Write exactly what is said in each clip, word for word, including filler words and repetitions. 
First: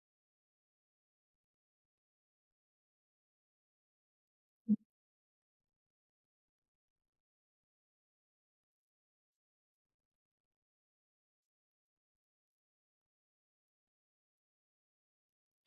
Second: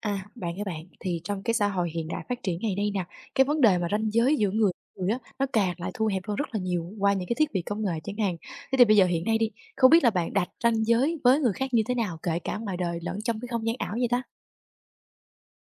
À, bạn các bạn, thì trong cái xã hội hiện đại phát triển ngày nay nè, cái vấn đề mà ranh giới giữa người với người á, nó càng lại thu hẹp hơn rất là nhiều qua những cái thiết bị công nghệ chẳng hạn. Thế thì bây giờ hiện nay đi, không biết là bạn đặt ranh giới với người khác như thế nào, kể cả ngoài đời lẫn trong cái không gian ảo vậy ta?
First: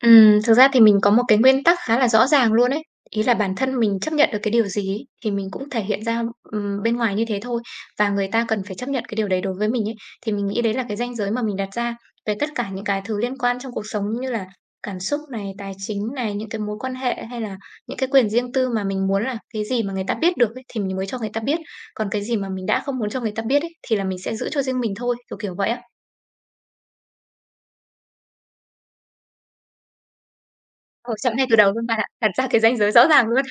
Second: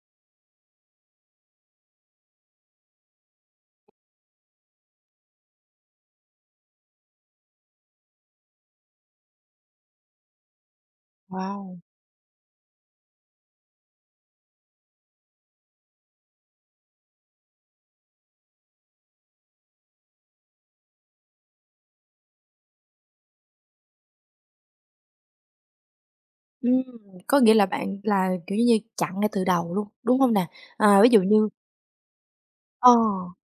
Ừm, thực ra thì mình có một cái nguyên tắc khá là rõ ràng luôn ấy. Ý là bản thân mình chấp nhận được cái điều gì ấy, thì mình cũng thể hiện ra, ừm, bên ngoài như thế thôi, và người ta cần phải chấp nhận cái điều đấy đối với mình ấy. Thì mình nghĩ đấy là cái ranh giới mà mình đặt Wow! ra về tất cả những cái thứ liên quan trong cuộc sống như là cảm xúc này, tài chính này, những cái mối quan hệ hay là những cái quyền riêng tư mà mình muốn là cái gì mà người ta biết được ấy, thì mình mới cho người ta biết. Còn cái gì mà mình đã không muốn cho người ta biết ấy, thì là mình sẽ giữ cho riêng mình thôi, kiểu, kiểu vậy á. Ừm, có nghĩa là bạn là, kiểu như, chặn ngay từ đầu luôn, đúng không nè? À, ví Ờ, dụ chọn ngay như từ đầu luôn bạn ạ, đặt ra cái ranh giới ờ. rõ ràng luôn.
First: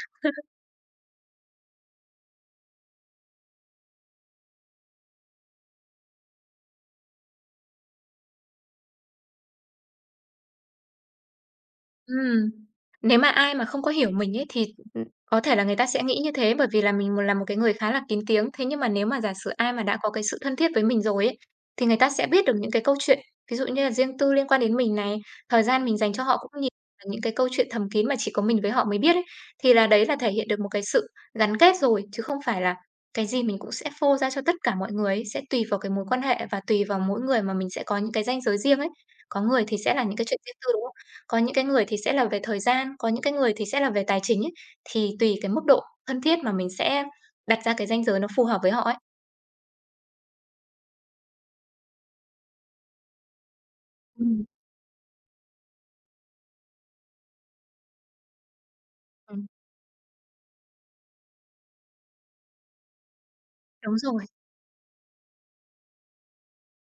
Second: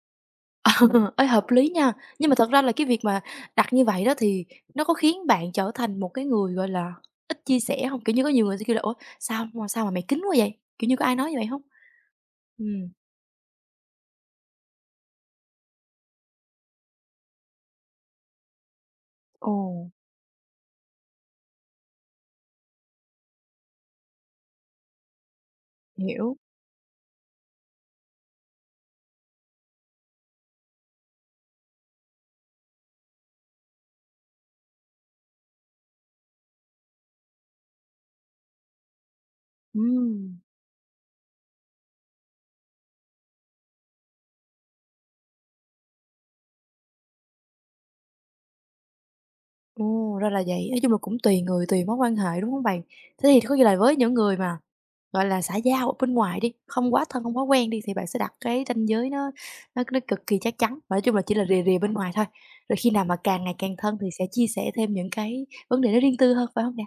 Ờ, ê, hợp lý nha. Nhưng mà thật ra là cái việc mà đặt như vậy đó thì nó có khiến bạn trở thành một cái người, gọi là, ít chia sẻ hông? Kiểu như, có nhiều người sẽ kêu là "Ủa, sao mà sao mà mày kín quá vậy?" Kiểu như, có ai nói như vậy hông? Ừm, Ừm, nếu mà ai mà không có hiểu mình ấy thì, ừm, có thể là người ta sẽ nghĩ như thế, bởi vì là mình một là một cái người khá là kín tiếng. Thế nhưng mà nếu mà giả sử ồ, ai mà đã có cái sự thân thiết với mình rồi ấy, thì người ta sẽ biết được những cái câu chuyện, ví dụ như là riêng tư liên quan đến mình này, thời gian mình dành cho hiểu, họ cũng nhiều, và những cái câu chuyện thầm kín mà chỉ có mình với họ mới biết ấy, thì là đấy là thể hiện được một cái sự gắn kết rồi, chứ không phải là cái gì mình cũng sẽ phô ra cho tất cả mọi người ấy, sẽ tùy vào cái mối quan hệ và tùy vào mỗi người mà mình sẽ có những cái ranh giới riêng ấy. Có người thì sẽ là ừm. những cái chuyện riêng tư, đúng có những cái người thì sẽ là về thời gian, có những cái người thì sẽ là về tài chính ấy, thì tùy cái mức độ thân thiết mà mình sẽ đặt ra cái ranh giới nó phù hợp với họ ấy. Ồ, ra là vậy. Nói chung là cũng tùy người, tùy mối quan hệ, đúng không bạn? Thế thì có nghĩa là với những người Ừm. mà, gọi là, xã giao ở bên ngoài đi, không quá thân, không quá quen đi, thì bạn sẽ đặt cái ranh giới nó Ừm, nó nó cực kỳ chắc chắn, và nói chung là chỉ là rìa rìa bên ngoài thôi. Rồi khi nào mà càng ngày càng thân đúng thì sẽ rồi. chia sẻ thêm những cái vấn đề nó riêng tư hơn, phải không nè?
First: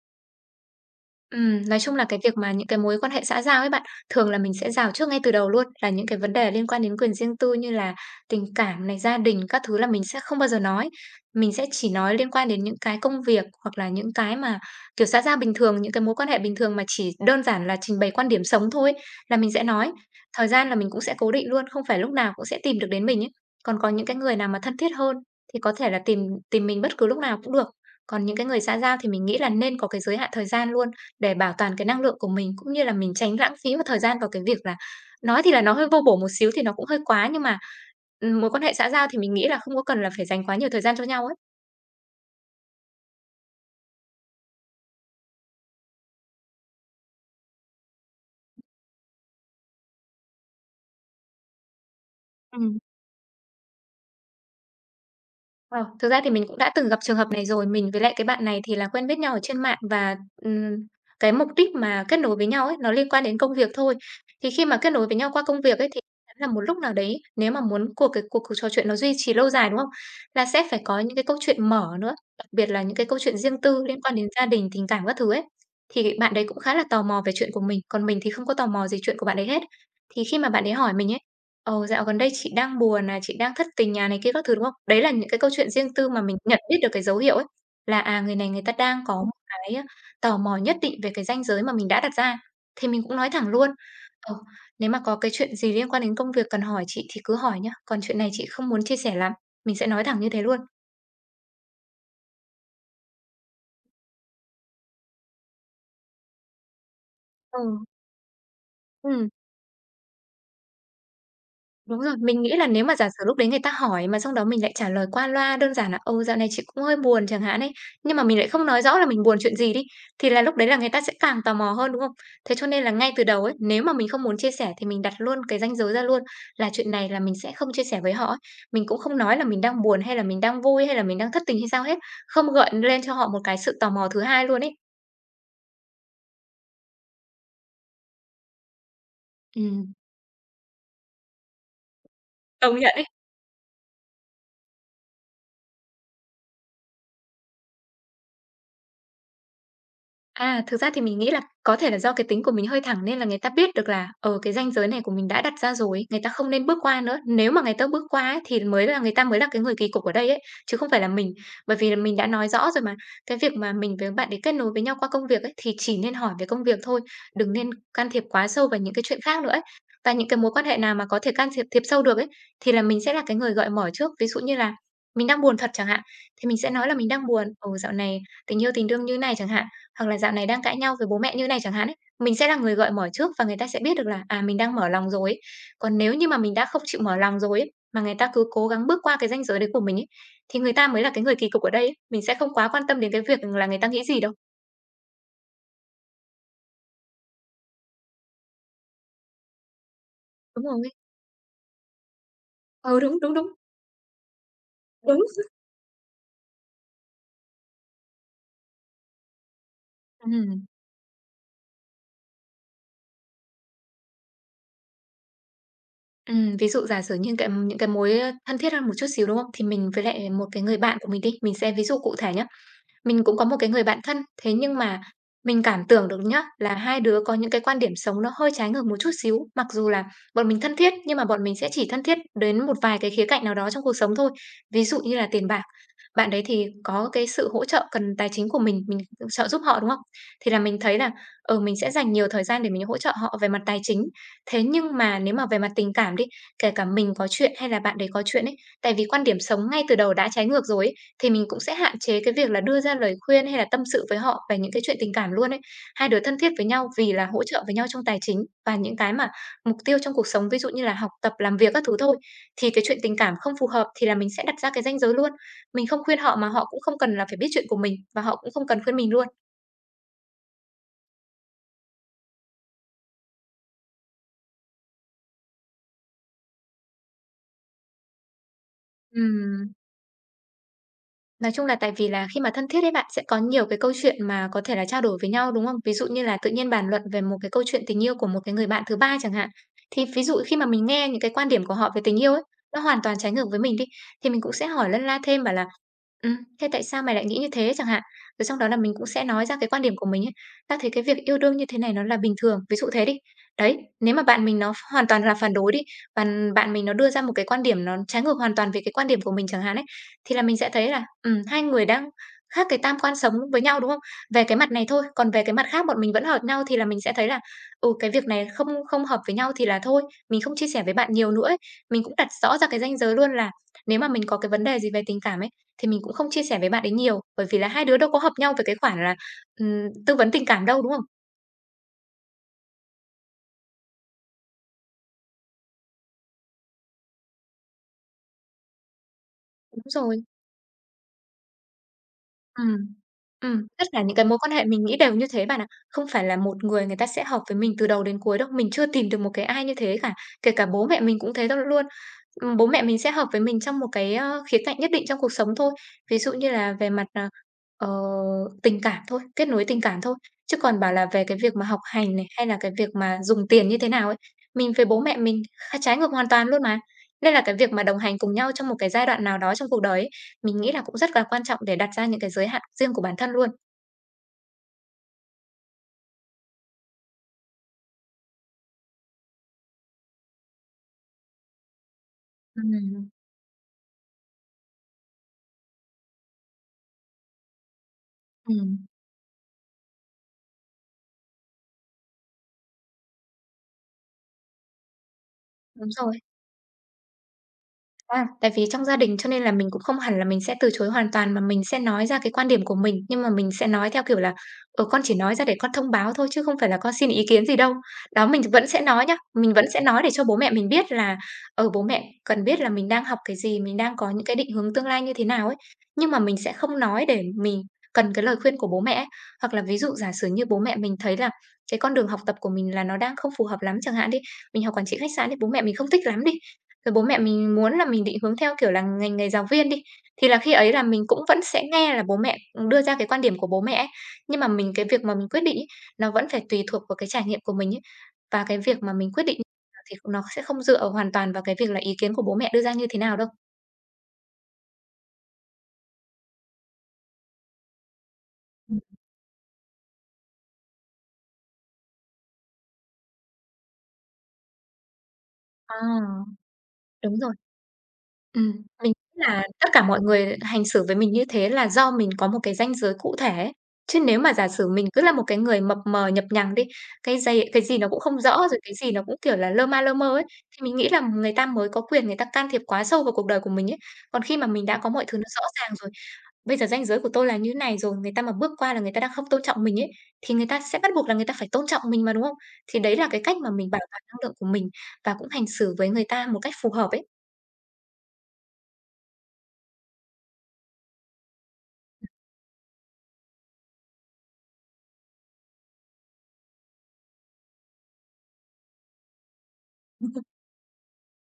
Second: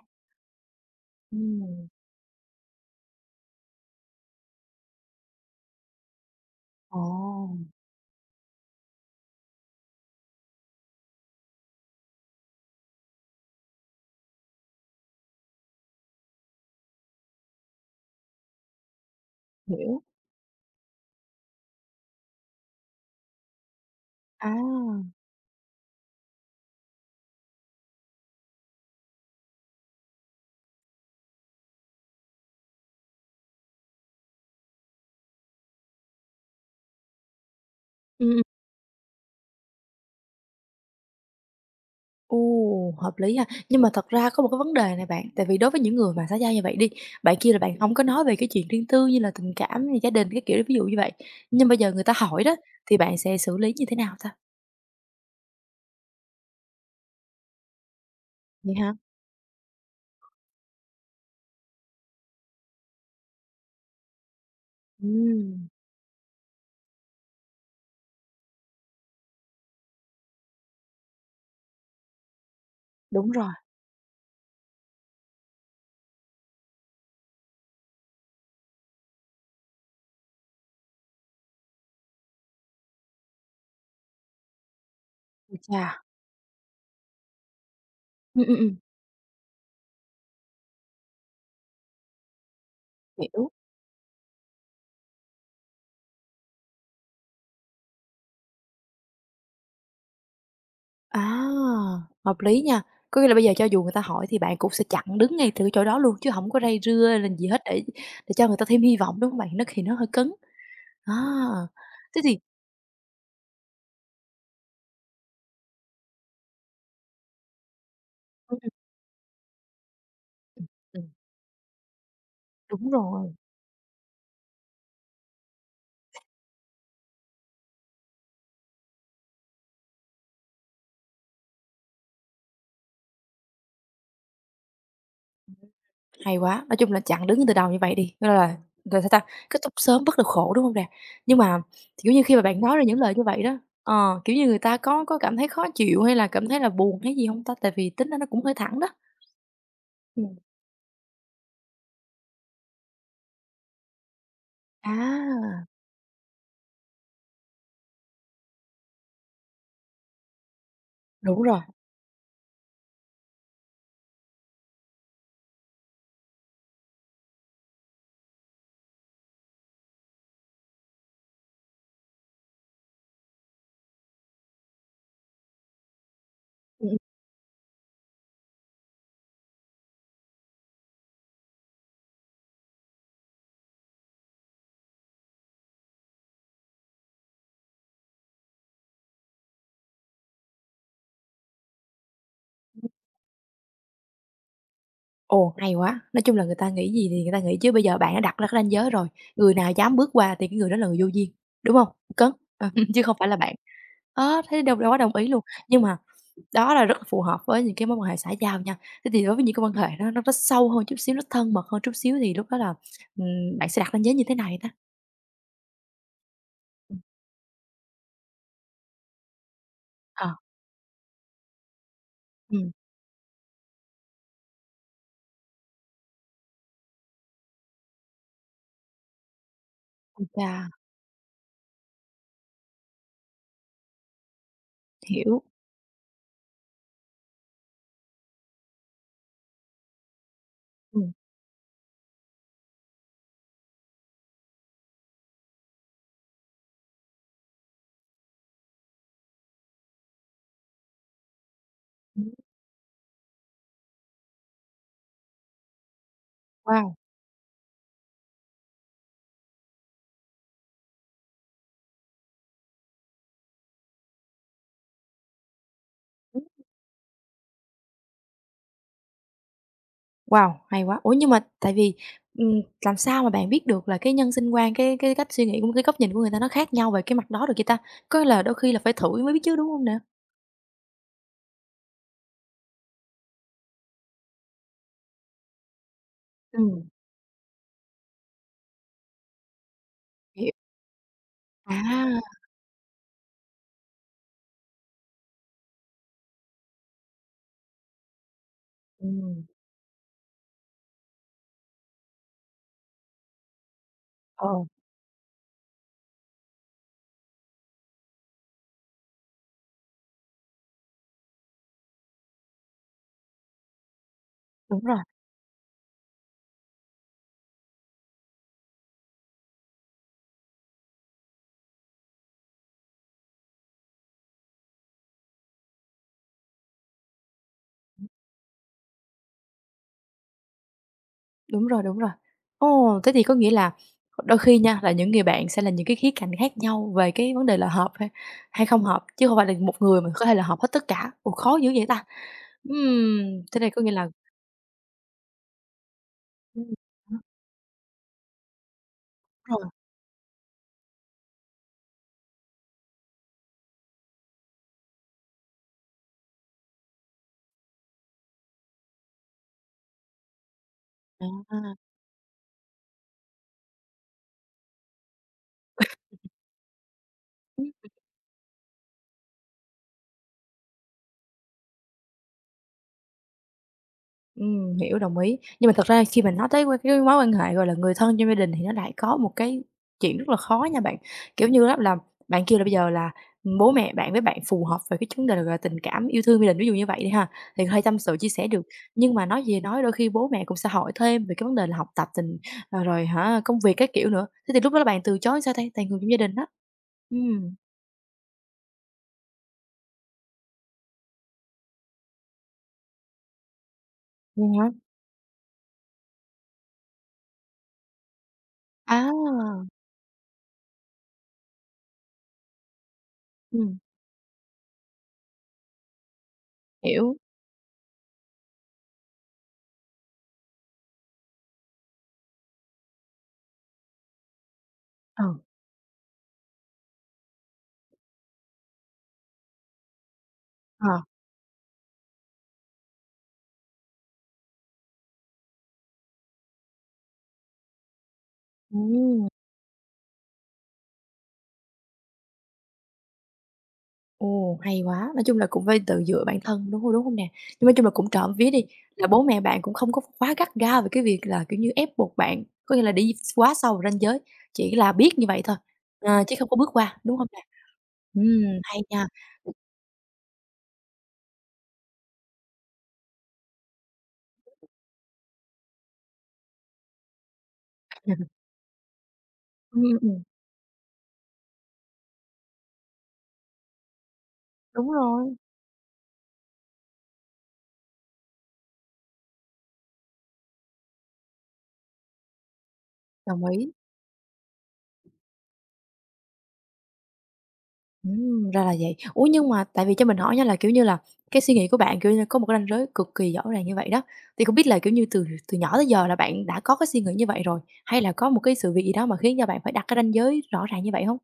Ừm, nói Ừm, chung là cái việc mà những cái mối quan hệ xã giao ấy bạn, thường là mình sẽ rào trước ngay từ đầu luôn, là những cái vấn đề liên quan đến ồ, quyền riêng tư như là tình cảm này, gia đình các thứ là mình sẽ không bao giờ nói. Mình sẽ chỉ nói liên quan đến những cái công việc hoặc là những cái mà, kiểu, xã giao bình thường, những cái mối quan hệ bình thường mà chỉ đơn giản là trình bày quan điểm sống thôi ấy, là mình sẽ nói. hiểu. Thời gian là mình cũng sẽ cố định luôn, không phải lúc nào cũng sẽ tìm được đến mình ấy. Còn có những cái người nào À, mà thân thiết hơn thì có thể là tìm tìm mình bất cứ lúc nào cũng được. Còn những cái người xã giao thì mình nghĩ là nên có cái giới hạn thời gian luôn để bảo toàn cái năng lượng của mình, cũng như là mình tránh lãng phí một thời gian vào cái việc là nói thì là nó hơi vô bổ một xíu thì nó cũng hơi quá, nhưng mà, ừm, ừm, mối quan hệ xã giao thì mình nghĩ là không có cần là phải dành quá nhiều thời gian cho nhau ấy. ồ, hợp lý ha. Nhưng mà thật ra có một cái vấn đề này bạn, tại vì đối với những người mà xã giao như vậy đi, bạn kia là bạn không có nói về cái chuyện riêng tư như là tình cảm, như gia đình, cái kiểu, ví dụ như vậy, nhưng bây giờ người ta hỏi đó, Ừm. thì bạn sẽ xử lý như thế nào ta? Ờ, thực ra thì mình cũng đã từng gặp trường hợp này rồi. Mình với lại cái bạn này Vậy thì là hả? quen biết nhau ở trên mạng và, ừm, cái mục đích mà kết nối với nhau ấy, nó liên quan đến công việc thôi. Thì khi mà kết nối với nhau qua công Ừm, việc ấy, thì chắn là một lúc nào đấy, nếu mà muốn cuộc cái cuộc cuộc trò chuyện nó duy trì lâu dài, đúng không? Là sẽ phải có những cái câu chuyện mở nữa, đặc biệt là những cái câu đúng chuyện rồi, riêng tư liên quan đến gia đình, tình cảm các thứ ấy. Thì bạn đấy cũng khá là tò mò về chuyện của mình, còn mình thì không có tò mò gì chuyện của bạn ấy hết. Thì khi mà bạn ấy hỏi mình ấy Ờ, dạo gần đây chị đang buồn này, chị đang thất tình nhà này kia các thứ, đúng không? Đấy là những cái câu ôi chuyện chà, riêng tư mà mình nhận biết được cái dấu hiệu ấy, là, à, người ừm, này ừm, người ta ừm, đang có một cái, a, tò mò nhất định về cái ranh giới mà mình đã đặt ra, thì mình cũng nói thẳng hiểu. luôn. Ờ, nếu mà có cái chuyện gì liên quan đến công việc cần hỏi chị thì cứ hỏi nhá, còn chuyện này chị không muốn chia sẻ lắm, mình sẽ nói thẳng như thế luôn. À, hợp lý nha, có nghĩa là bây giờ cho dù người ta hỏi thì bạn cũng sẽ chặn đứng ngay từ cái chỗ đó luôn chứ không có dây rưa hay gì hết để Ừ. để cho người ta thêm hy vọng, Ừ. đúng không bạn? Nó thì nó hơi cứng. À, Đúng rồi, thế thì mình nghĩ là nếu mà giả sử lúc đấy người ta hỏi mà xong đó mình lại trả lời qua loa đơn giản là "Ừ, dạo này chị cũng hơi buồn" chẳng hạn ấy, nhưng mà mình lại ừm, không ừm, nói rõ là mình buồn chuyện gì đi, thì là lúc đấy là người ta ừm, sẽ càng tò mò hơn, đúng không? Thế cho nên đúng là ngay từ rồi. đầu ấy, nếu mà mình không muốn chia sẻ thì mình đặt luôn cái ranh giới ra luôn là chuyện này là mình sẽ không chia sẻ với họ ấy. Mình cũng không nói là mình đang buồn hay là mình đang vui hay là mình đang thất tình hay sao hết, không gợi lên cho họ một cái sự tò mò thứ hai luôn ấy. Hay quá, nói chung là chặn đứng từ đầu như vậy đi, cho nên là rồi sao ta? Kết thúc Ừm, sớm bớt được khổ, đúng không nè? Nhưng mà, kiểu như, khi mà bạn nói công ra nhận những ấy. lời như vậy đó, ờ, kiểu như, người ta có có cảm thấy khó chịu hay là cảm thấy là buồn hay gì không ta? Tại vì tính nó nó cũng hơi thẳng đó. Ừm. À, thực ra thì mình nghĩ là có thể là do cái tính của mình hơi thẳng nên là người ta biết được là, ở cái ranh giới này của mình đã đặt À, ra rồi, người ta không nên bước qua nữa. Nếu mà người ta bước qua ấy, thì mới là người ta mới là cái người kỳ cục ở đây ấy, chứ không phải là mình. đúng rồi. Bởi vì là mình đã nói rõ rồi mà, cái việc mà mình với bạn để kết nối với nhau qua công việc ấy, thì chỉ nên hỏi về công việc thôi, đừng nên can thiệp quá sâu vào những cái chuyện khác nữa ấy. Và những cái mối quan hệ nào mà có thể can thiệp thiệp sâu được ấy, thì là mình sẽ là cái người gợi mở trước. Ví dụ như là mình đang buồn thật chẳng hạn, thì mình sẽ Ừm, nói là ừm. mình đang buồn, "Ồ, dạo này tình yêu, tình đương như này" chẳng hạn. Hoặc là dạo này đang cãi nhau với bố mẹ như này chẳng hạn ấy, mình sẽ là người gợi mở trước và người ta sẽ biết được là, à, mình đang mở lòng rồi ấy. Còn nếu như mà mình đã không chịu mở lòng rồi ấy, mà người ta cứ cố gắng bước qua cái ranh giới đấy của mình ấy, thì người ta mới là cái người kỳ cục ở đây ấy. Mình sẽ không quá quan tâm đến cái việc là người ta nghĩ gì đâu. Ồ, hay quá! Nói chung là người ta nghĩ gì thì người ta nghĩ chứ bây giờ bạn đã đặt ra cái ranh giới rồi, người nào dám bước qua thì cái Đúng người đó là rồi. người vô duyên, đúng không? Cấn, ờ, Ừ, chứ không đúng, phải đúng, là đúng, bạn. Ờ, thế đâu đâu có đồng đúng. ý luôn. Nhưng mà đó là rất phù hợp với những cái mối quan hệ xã giao nha. Thế thì đối với những cái quan hệ nó nó nó Ừm, sâu hơn chút xíu, nó thân mật hơn chút xíu thì lúc đó là, ừm, bạn sẽ đặt ranh giới như thế này đó. ừm, ví dụ Ừm. giả sử như cái những cái mối, thân thiết hơn một chút xíu, đúng không? Thì mình với Ờ, lại một cái người bạn của mình đi, mình sẽ ví dụ cụ thể nhé ừm, Mình cũng có một cái người bạn thân, thế nhưng mà mình cảm tưởng được nhá, là hai đứa có những cái quan điểm sống nó hơi trái ngược một chút xíu. Mặc dù là ôi bọn cha! mình thân thiết, nhưng mà bọn mình sẽ chỉ thân thiết đến một vài cái khía cạnh nào đó trong cuộc sống thôi. Ví dụ như là Hiểu. tiền bạc, bạn đấy thì có cái sự hỗ trợ cần tài chính của mình, mình trợ giúp họ, đúng không? Thì là mình thấy là, Ừm, ờ, mình sẽ dành nhiều thời gian để mình hỗ trợ họ về mặt tài chính. Thế nhưng mà nếu mà về mặt tình cảm đi, kể cả mình có chuyện hay là bạn đấy có chuyện ấy, tại vì quan điểm sống ngay từ đầu đã trái ngược rồi ấy, thì mình cũng sẽ hạn chế ừm, cái việc là đưa ra lời khuyên hay là tâm sự với họ về những cái chuyện tình cảm luôn ấy. Hai đứa thân thiết với nhau wow, vì là hỗ trợ với nhau trong tài chính và những cái mà mục tiêu trong cuộc sống, ví dụ như là học tập, làm việc các thứ thôi. Thì cái chuyện tình cảm không phù hợp thì là mình sẽ đặt ra cái ranh giới luôn. Mình không khuyên họ ừ, mà họ cũng không cần là phải biết chuyện của mình, và họ cũng không cần khuyên mình luôn. wow, hay quá! Ủa, nhưng mà tại vì, ừm, làm sao mà bạn biết được là cái nhân sinh quan, cái cái cách suy nghĩ cũng cái góc nhìn của người ta nó khác nhau về cái mặt đó được vậy ta? Có là đôi khi là phải thử mới biết chứ, đúng Ừm. không nè? Nói chung là tại vì là khi mà thân thiết ấy bạn, sẽ có nhiều cái câu chuyện mà có thể là trao đổi với nhau, đúng không? Ví dụ như là tự nhiên Ừm, bàn luận về một cái câu chuyện tình yêu của một cái người bạn thứ ba chẳng hạn. Thì ví dụ hiểu. khi mà mình nghe những cái quan điểm của họ về À, tình yêu ấy, nó hoàn toàn trái ngược với mình đi, thì mình cũng sẽ hỏi lân la thêm bảo là Ừm, thế tại sao mày lại nghĩ như thế chẳng hạn? Rồi xong đó là mình cũng sẽ nói ừm, ra cái quan điểm của mình ấy. Tao thấy cái việc yêu đương như thế này nó là bình thường, ví dụ thế đi. Đấy, nếu mà bạn ờ, mình nó hoàn toàn là phản đối đi, và bạn mình nó đưa ra một cái quan điểm nó trái ngược hoàn toàn về cái quan điểm của mình chẳng hạn ấy, thì là mình sẽ thấy là, ừm, hai người đang khác cái tam quan sống với nhau, đúng không? Về cái mặt đúng này rồi. thôi, còn về cái mặt khác bọn mình vẫn hợp nhau thì là mình sẽ thấy là, ừ, cái việc này không không hợp với nhau thì là thôi, mình không chia sẻ với bạn nhiều nữa ấy. Mình cũng đặt rõ ra cái ranh giới luôn là nếu mà mình có cái vấn đề gì về tình cảm ấy, thì mình cũng không chia sẻ với bạn ấy nhiều, bởi vì là hai đứa đâu có hợp nhau về cái khoản là, ừm, tư vấn tình cảm đâu, đúng không? Đúng rồi, đúng rồi. Ồ, thế thì có nghĩa là đôi khi nha, là những người bạn sẽ là những cái khía cạnh khác nhau về cái vấn đề là hợp hay hay không hợp, chứ không phải là một Đúng người mà rồi, có thể là hợp hết tất cả. Ồ, khó dữ vậy ta! ừm. Ừm, thế Ừm, này có Tất nghĩa cả là những cái mối quan hệ mình nghĩ đều như thế bạn ạ. Không phải là một ừm, người, người ta sẽ hợp với mình từ đầu đến cuối đâu, mình chưa tìm được một cái đúng ai rồi, như thế cả, kể cả bố mẹ mình cũng thế đâu luôn. Ừm, bố mẹ mình sẽ hợp với mình trong một cái, ơ, khía cạnh nhất định trong cuộc sống thôi, ví dụ như là về mặt, à, ờ, tình cảm thôi, kết nối tình cảm thôi, chứ còn bảo là về cái việc mà à. học hành này, hay là cái việc mà dùng tiền như thế nào ấy, mình với bố mẹ mình kh trái ngược hoàn toàn luôn mà. Nên là cái việc mà đồng hành cùng nhau trong một cái giai đoạn nào đó trong cuộc đời ấy, mình nghĩ là cũng rất là quan trọng để đặt ra những cái giới hạn riêng của bản thân luôn. Ừm, hiểu, đồng ý. Nhưng mà thật ra khi mình nói tới qua cái mối quan hệ, gọi là, người thân trong gia đình thì nó lại có một cái chuyện rất là khó nha bạn. Kiểu như á là bạn kêu là bây giờ Ừm, là, bố mẹ bạn với bạn phù hợp về cái vấn đề, gọi là, tình cảm, yêu thương gia đình, ví dụ như vậy đi ha, thì có thể tâm sự chia sẻ được. ừm, Nhưng mà nói gì thì nói, đôi khi bố mẹ cũng sẽ hỏi thêm về cái vấn đề là học tập tình ờ, rồi hả, công việc các kiểu nữa. Thế thì lúc đó là bạn từ chối sao ta? Tại đúng người trong gia rồi. đình á. Ừm. À, tại vì trong gia đình cho nên là mình cũng không hẳn là mình sẽ từ chối hoàn toàn, mà mình sẽ nói ra cái quan điểm của mình, nhưng mà mình sẽ nói theo kiểu là, Vậy hả? ờ, con chỉ nói ra để con thông báo thôi chứ không phải là con xin ý kiến gì đâu. Đó, mình vẫn sẽ nói À! nhá, mình vẫn sẽ nói để cho bố mẹ mình biết là, ờ, bố mẹ cần biết là mình đang học cái gì, mình Ừm, đang có những cái định hướng tương lai như thế nào ấy. Nhưng mà mình sẽ không nói hiểu. để mình cần cái lời khuyên của bố mẹ ấy. Hoặc là ví dụ giả sử như bố mẹ mình thấy là cái con đường học tập của mình là nó đang không phù hợp lắm chẳng hạn đi, mình học quản trị khách Ờ, sạn thì bố mẹ mình không thích lắm đi, rồi bố mẹ mình muốn là mình định hướng theo, kiểu là, ngành nghề giáo viên đi, thì là khi ấy là ờ, mình cũng vẫn sẽ nghe là bố mẹ đưa ra cái quan điểm của bố mẹ ấy. Nhưng mà mình, cái việc mà mình quyết định ấy, nó vẫn phải tùy thuộc vào cái trải nghiệm của mình ấy. Và cái việc mà mình quyết ừm. định thì nó sẽ không dựa hoàn toàn vào cái việc là ý kiến của bố mẹ đưa ra như thế nào đâu. Ồ, hay quá! Nói chung là cũng phải tự dựa bản thân, đúng hông, đúng hông nè? Nhưng nói chung là cũng trộm vía đi, Ừm. là bố mẹ bạn cũng không có quá gắt gao về cái việc là, kiểu như, ép buộc bạn, có nghĩa là đi quá sâu vào ranh giới, chỉ là biết như vậy thôi, ờ, chứ À, không có bước qua, đúng đúng hông rồi. nè? Ừm, Ừm, hay mình nha. nghĩ là tất cả mọi người hành xử với mình như thế là do mình có một cái ranh giới cụ thể ấy. Chứ nếu mà giả sử mình cứ là một cái người mập mờ, nhập nhằng đi, cái dày cái gì nó cũng không rõ, rồi cái gì nó cũng, kiểu là, lơ ma Ừm, lơ mơ ừm, ấy, thì mình nghĩ là người ta mới có quyền, người ta can thiệp quá sâu vào cuộc đời của mình ấy. Còn khi mà mình đã có đúng mọi thứ nó rồi, rõ ràng rồi, bây giờ ranh giới của tôi là như này rồi, người ta mà bước qua là người ta đang không tôn trọng mình ấy, thì người ta sẽ bắt buộc là người ta phải tôn trọng mình mà, đúng không? Thì đấy là cái cách đồng mà mình ý. bảo toàn năng lượng của mình và cũng hành xử với người ta một cách phù hợp ấy. Ừm, ra là vậy. Ủa, nhưng mà tại vì cho mình hỏi nha là, kiểu như là, cái suy nghĩ của bạn, kiểu như, có một cái ranh giới cực kỳ rõ ràng như vậy đó, thì không biết là, kiểu như, từ từ nhỏ tới giờ là bạn đã có cái suy nghĩ như vậy rồi, hay là có một cái sự việc gì đó mà khiến cho bạn phải đặt cái ranh giới rõ ràng như vậy không?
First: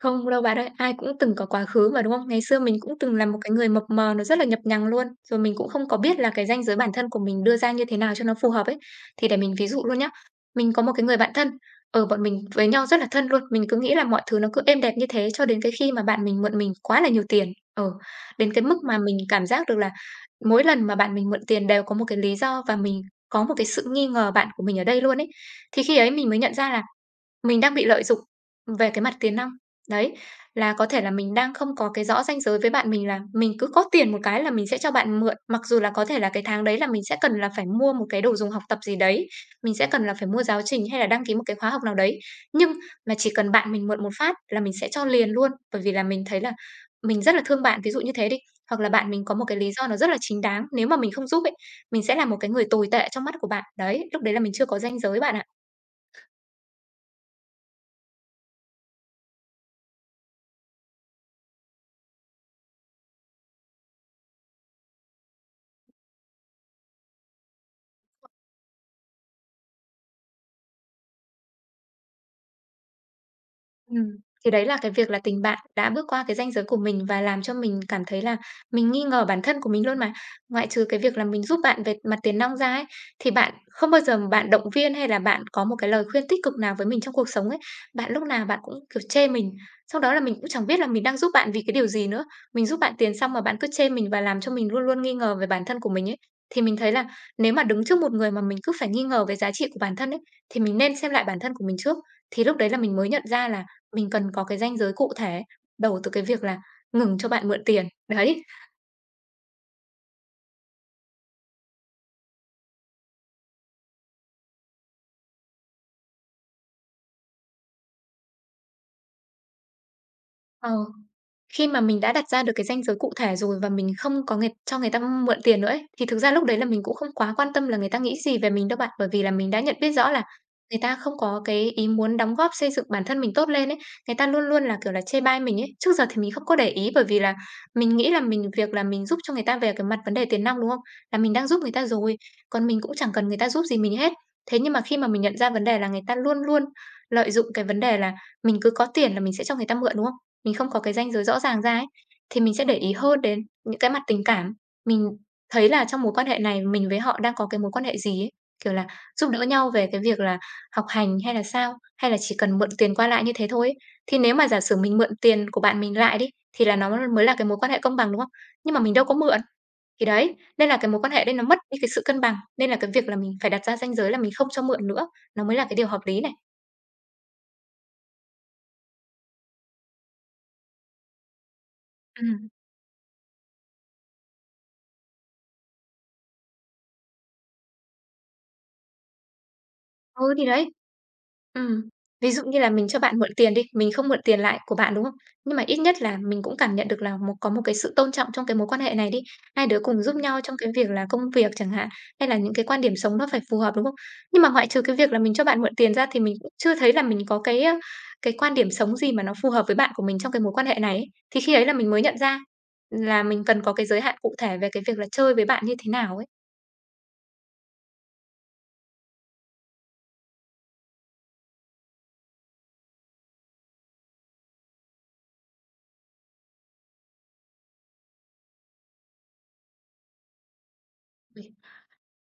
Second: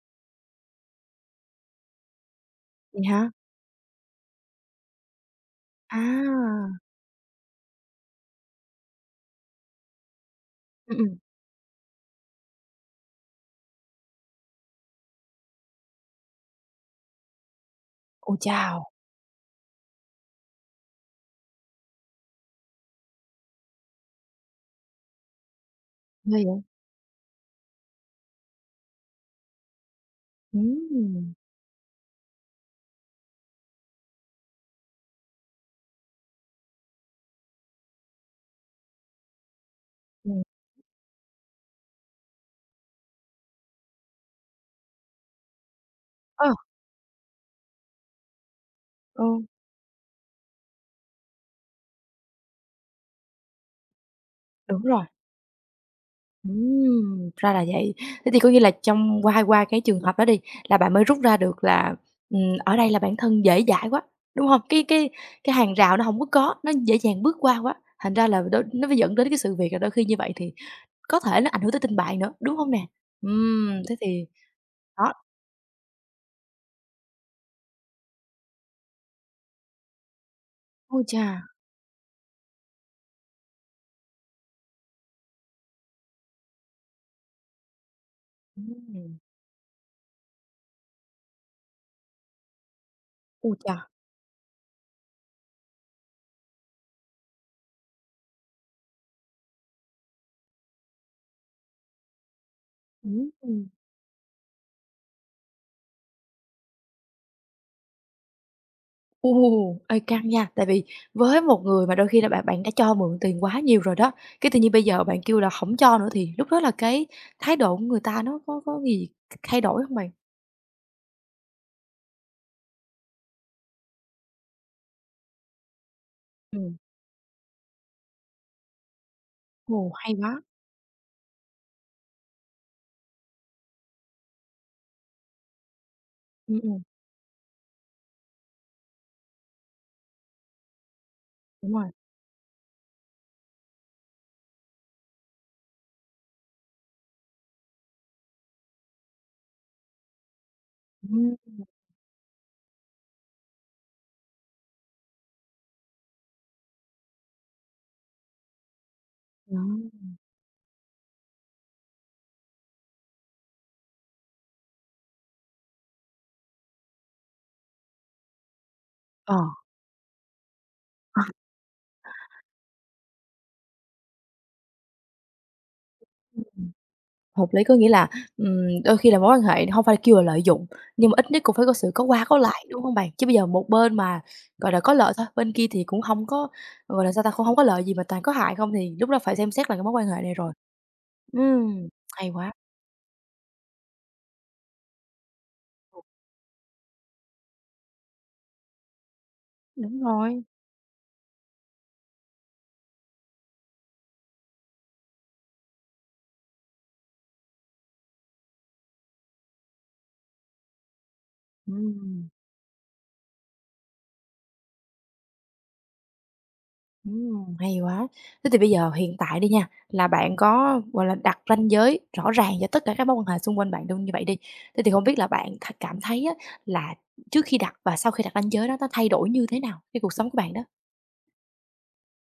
Không đâu bạn ơi, ai cũng từng có quá khứ mà, đúng không? Ngày xưa mình cũng Vậy từng là hả? một cái người mập mờ, nó rất là nhập nhằng luôn, rồi mình cũng không có biết là cái ranh À, giới bản thân của mình đưa ra như thế nào cho nó phù hợp ấy. Thì để mình ví dụ luôn nhá, mình có một ừm, cái người ừm. bạn thân, ở bọn mình với nhau rất là thân luôn, mình cứ nghĩ là mọi thứ nó cứ êm đẹp như thế cho đến cái khi mà bạn mình mượn mình quá là nhiều tiền. Ờ, Ôi Đến cái mức chao! mà mình cảm giác được là mỗi lần mà bạn mình mượn tiền đều có một cái lý do, và mình có một cái sự nghi ngờ bạn của mình ở đây luôn ấy. Thì khi ấy mình mới Ghê nhận vậy? ra là mình đang bị lợi dụng về cái mặt tiền nong. Đấy, là có thể là Ừm, mình đang không có cái rõ ranh giới với bạn mình, là mình cứ có tiền một cái là mình sẽ cho bạn mượn, mặc dù là có thể là cái tháng đấy là mình sẽ cần là phải mua một cái đồ dùng học tập gì đấy, mình sẽ cần là phải ừm. mua giáo trình hay là đăng ký một cái khóa học nào đấy. Nhưng mà chỉ cần bạn mình mượn một phát là mình sẽ cho liền luôn, bởi vì là mình thấy Ờ, là mình rất là thương bạn, ví dụ như thế đi, hoặc là bạn ừ, mình có một cái lý do nó rất là chính đáng, nếu mà mình không giúp ấy, mình sẽ là một cái người tồi tệ trong mắt của bạn. Đấy, lúc đấy là mình chưa có đúng ranh rồi. giới bạn ạ. Ừm, ra là vậy. Thế thì có nghĩa là trong qua qua cái trường hợp đó đi, là bạn mới rút ra được là, ừm, ở đây là bản thân dễ dãi quá, đúng hông? Cái cái cái hàng rào nó hổng có có, nó dễ dàng bước qua quá, thành ra là đôi nó mới dẫn đến cái sự việc là đôi khi như vậy thì có thể nó ảnh hưởng tới tình bạn nữa, đúng hông nè? Ừm, thế Ừm, thì thì đấy là cái việc đó, là tình bạn đã bước qua cái ranh giới của mình và làm cho mình cảm thấy là mình nghi ngờ bản thân của mình luôn mà. Ngoại trừ cái ôi việc chà! là mình giúp bạn về mặt tiền nong ra ấy, thì bạn không bao giờ mà bạn động viên hay là bạn có một cái lời khuyên tích cực nào với mình trong cuộc sống ấy. Bạn lúc nào bạn cũng, kiểu, Ừm, chê mình, sau đó là mình cũng chẳng biết là mình đang giúp bạn vì cái điều gì nữa. Mình giúp bạn tiền xong mà ôi bạn cứ chà! chê mình và làm cho mình luôn luôn nghi ngờ về bản thân của mình ấy. Thì mình thấy là nếu mà đứng trước một người mà mình cứ phải nghi ngờ về giá trị của bản thân ấy, thì mình nên xem lại bản thân của mình trước. Thì lúc đấy là mình mới nhận ra là Ừm. mình cần có cái ranh giới cụ thể, đầu từ cái việc là ngừng cho bạn mượn tiền, đấy. Ồ! Ê, căng nha, tại vì với một người mà đôi khi là bạn bạn đã cho mượn tiền quá nhiều rồi đó, cái tự nhiên bây giờ bạn kêu là hổng cho nữa thì lúc đó là cái thái độ của người ta nó có có gì thay đổi hông bạn? Ờ. Khi mà mình đã đặt ra được cái ranh giới cụ thể rồi và mình không có người cho người ta mượn tiền nữa ấy, thì thực ra lúc đấy là Ừm, mình cũng không quá quan tâm là người ta nghĩ gì về mình đâu bạn. Bởi vì là mình đã nhận ồ, biết rõ hay là quá! người ta không có cái ý muốn đóng góp xây dựng bản thân mình tốt lên ấy. Người ta luôn luôn là, kiểu là, chê bai mình ấy. Trước giờ thì mình không có Ừm, để ừm, ý bởi vì là mình nghĩ là mình, việc là mình giúp cho người ta về cái mặt vấn đề tiền nong, đúng không? Là mình đang giúp đúng người ta rồi. rồi, còn mình cũng chẳng cần người ta giúp gì mình hết. Thế nhưng mà khi mà mình nhận ra vấn đề là người ta luôn luôn lợi dụng cái vấn đề là mình cứ có tiền là mình sẽ cho người ta mượn, đúng không? Mình không có cái ranh giới Ừm, rõ ràng ra ấy, thì mình sẽ để ý hơn đến những cái mặt tình cảm. Mình thấy là trong mối quan hệ này mình với họ đang có cái mối quan hệ gì ấy, kiểu là, giúp đỡ đó. nhau về cái việc là học hành hay là sao, hay là chỉ cần mượn tiền qua lại như thế thôi ấy. Thì nếu mà giả sử mình mượn tiền của bạn mình lại đi, thì là nó mới là cái mối quan hệ công bằng, đúng không? Nhưng mà mình đâu có Ờ, mượn, thì đấy, nên là cái mối quan hệ đấy nó mất đi cái sự cân bằng, nên là cái việc là mình phải đặt ra ranh giới là mình không cho mượn nữa, nó mới là cái điều hợp lý này. hợp lý, có nghĩa là, ừm, đôi khi là mối quan hệ hông phải kêu là lợi dụng, nhưng mà ít nhất cũng phải có sự có qua có Ừm. lại, đúng hông bạn? Chứ bây giờ một bên mà, gọi là, có lợi thôi, bên kia thì cũng hông có, gọi là, sao ta, cũng hông có lợi gì mà toàn có hại không thì lúc đó phải xem xét lại cái mối quan hệ này Ừ, thì rồi. đấy. Ừm, Ừm, hay ví dụ quá, như là mình cho bạn mượn tiền đi, mình không mượn tiền lại của bạn, đúng không? Nhưng mà ít nhất là mình cũng cảm nhận được là một có một cái sự tôn trọng trong cái mối quan hệ này đi. Hai đứa đúng cùng giúp nhau rồi, trong cái việc là công việc chẳng hạn, hay là những cái quan điểm sống nó phải phù hợp, đúng không? Nhưng mà ngoại trừ cái việc là mình cho bạn mượn tiền ra thì mình cũng chưa thấy là mình có cái, ơ, cái quan điểm sống gì mà nó phù hợp với bạn của mình trong cái mối quan hệ này ấy. Thì khi ấy là mình mới nhận ừm, ra là mình cần có cái giới hạn cụ thể về cái việc là chơi với bạn như thế nào ừm, hay quá. Thế thì bây giờ hiện tại đi nha, là bạn có, gọi là, đặt ranh giới rõ ràng cho tất cả các mối quan hệ xung quanh bạn luôn như vậy đi, thế thì không biết là bạn th cảm thấy á là trước khi đặt và sau khi đặt ranh giới đó nó thay đổi như thế nào cái cuộc sống của bạn đó? ấy.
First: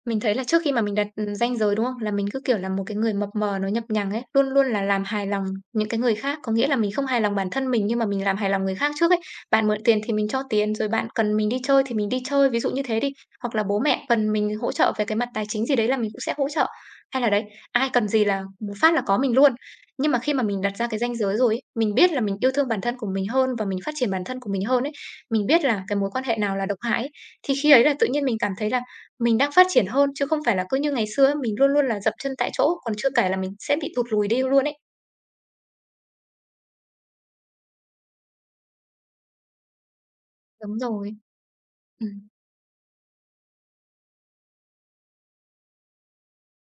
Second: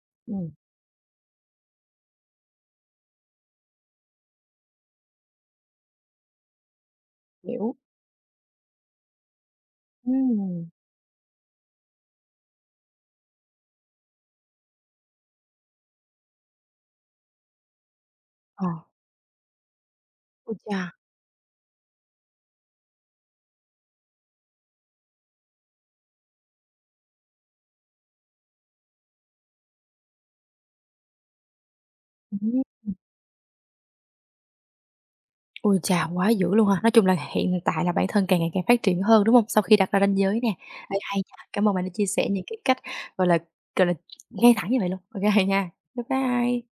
Mình thấy là Ừm, trước khi mà mình đặt, ừm, ranh giới, đúng không? Là mình cứ, kiểu, là một cái người mập mờ nó nhập nhằng ấy, luôn luôn là làm hài lòng những cái người khác. Có nghĩa là mình không hài lòng bản thân hiểu, mình nhưng mà mình làm hài lòng người khác trước ấy. Bạn mượn tiền thì mình cho ừm, tiền, rồi bạn cần mình đi chơi thì mình đi chơi, ví dụ như thế đi. Hoặc là bố mẹ cần mình hỗ trợ về cái mặt tài chính gì đấy là mình cũng sẽ hỗ trợ. Hay là đấy, ai cần gì là ờ, một phát là có mình luôn. Nhưng mà khi mà ôi mình đặt cha! ra cái ranh giới rồi ấy, mình biết là mình yêu thương bản thân của mình hơn và mình phát triển bản thân của mình hơn ấy, mình biết là cái mối quan hệ nào là độc hại ấy, thì khi ấy là tự nhiên mình cảm thấy là mình đang phát triển hơn chứ không phải là cứ như ngày xưa ấy, mình luôn luôn là dậm chân tại chỗ, còn chưa kể là mình sẽ bị tụt lùi đi luôn ấy. Ôi chà, quá dữ luôn ha! Nói chung là hiện tại là bản thân càng ngày càng phát triển hơn, đúng không? Sau khi đặt ra ranh giới nè. Đúng Ê, rồi. hay nha, cảm ơn bạn đã chia Ừm. sẻ những cái cách, gọi là, gọi là, ngay thẳng như vậy luôn. ô kê nha, bye bye.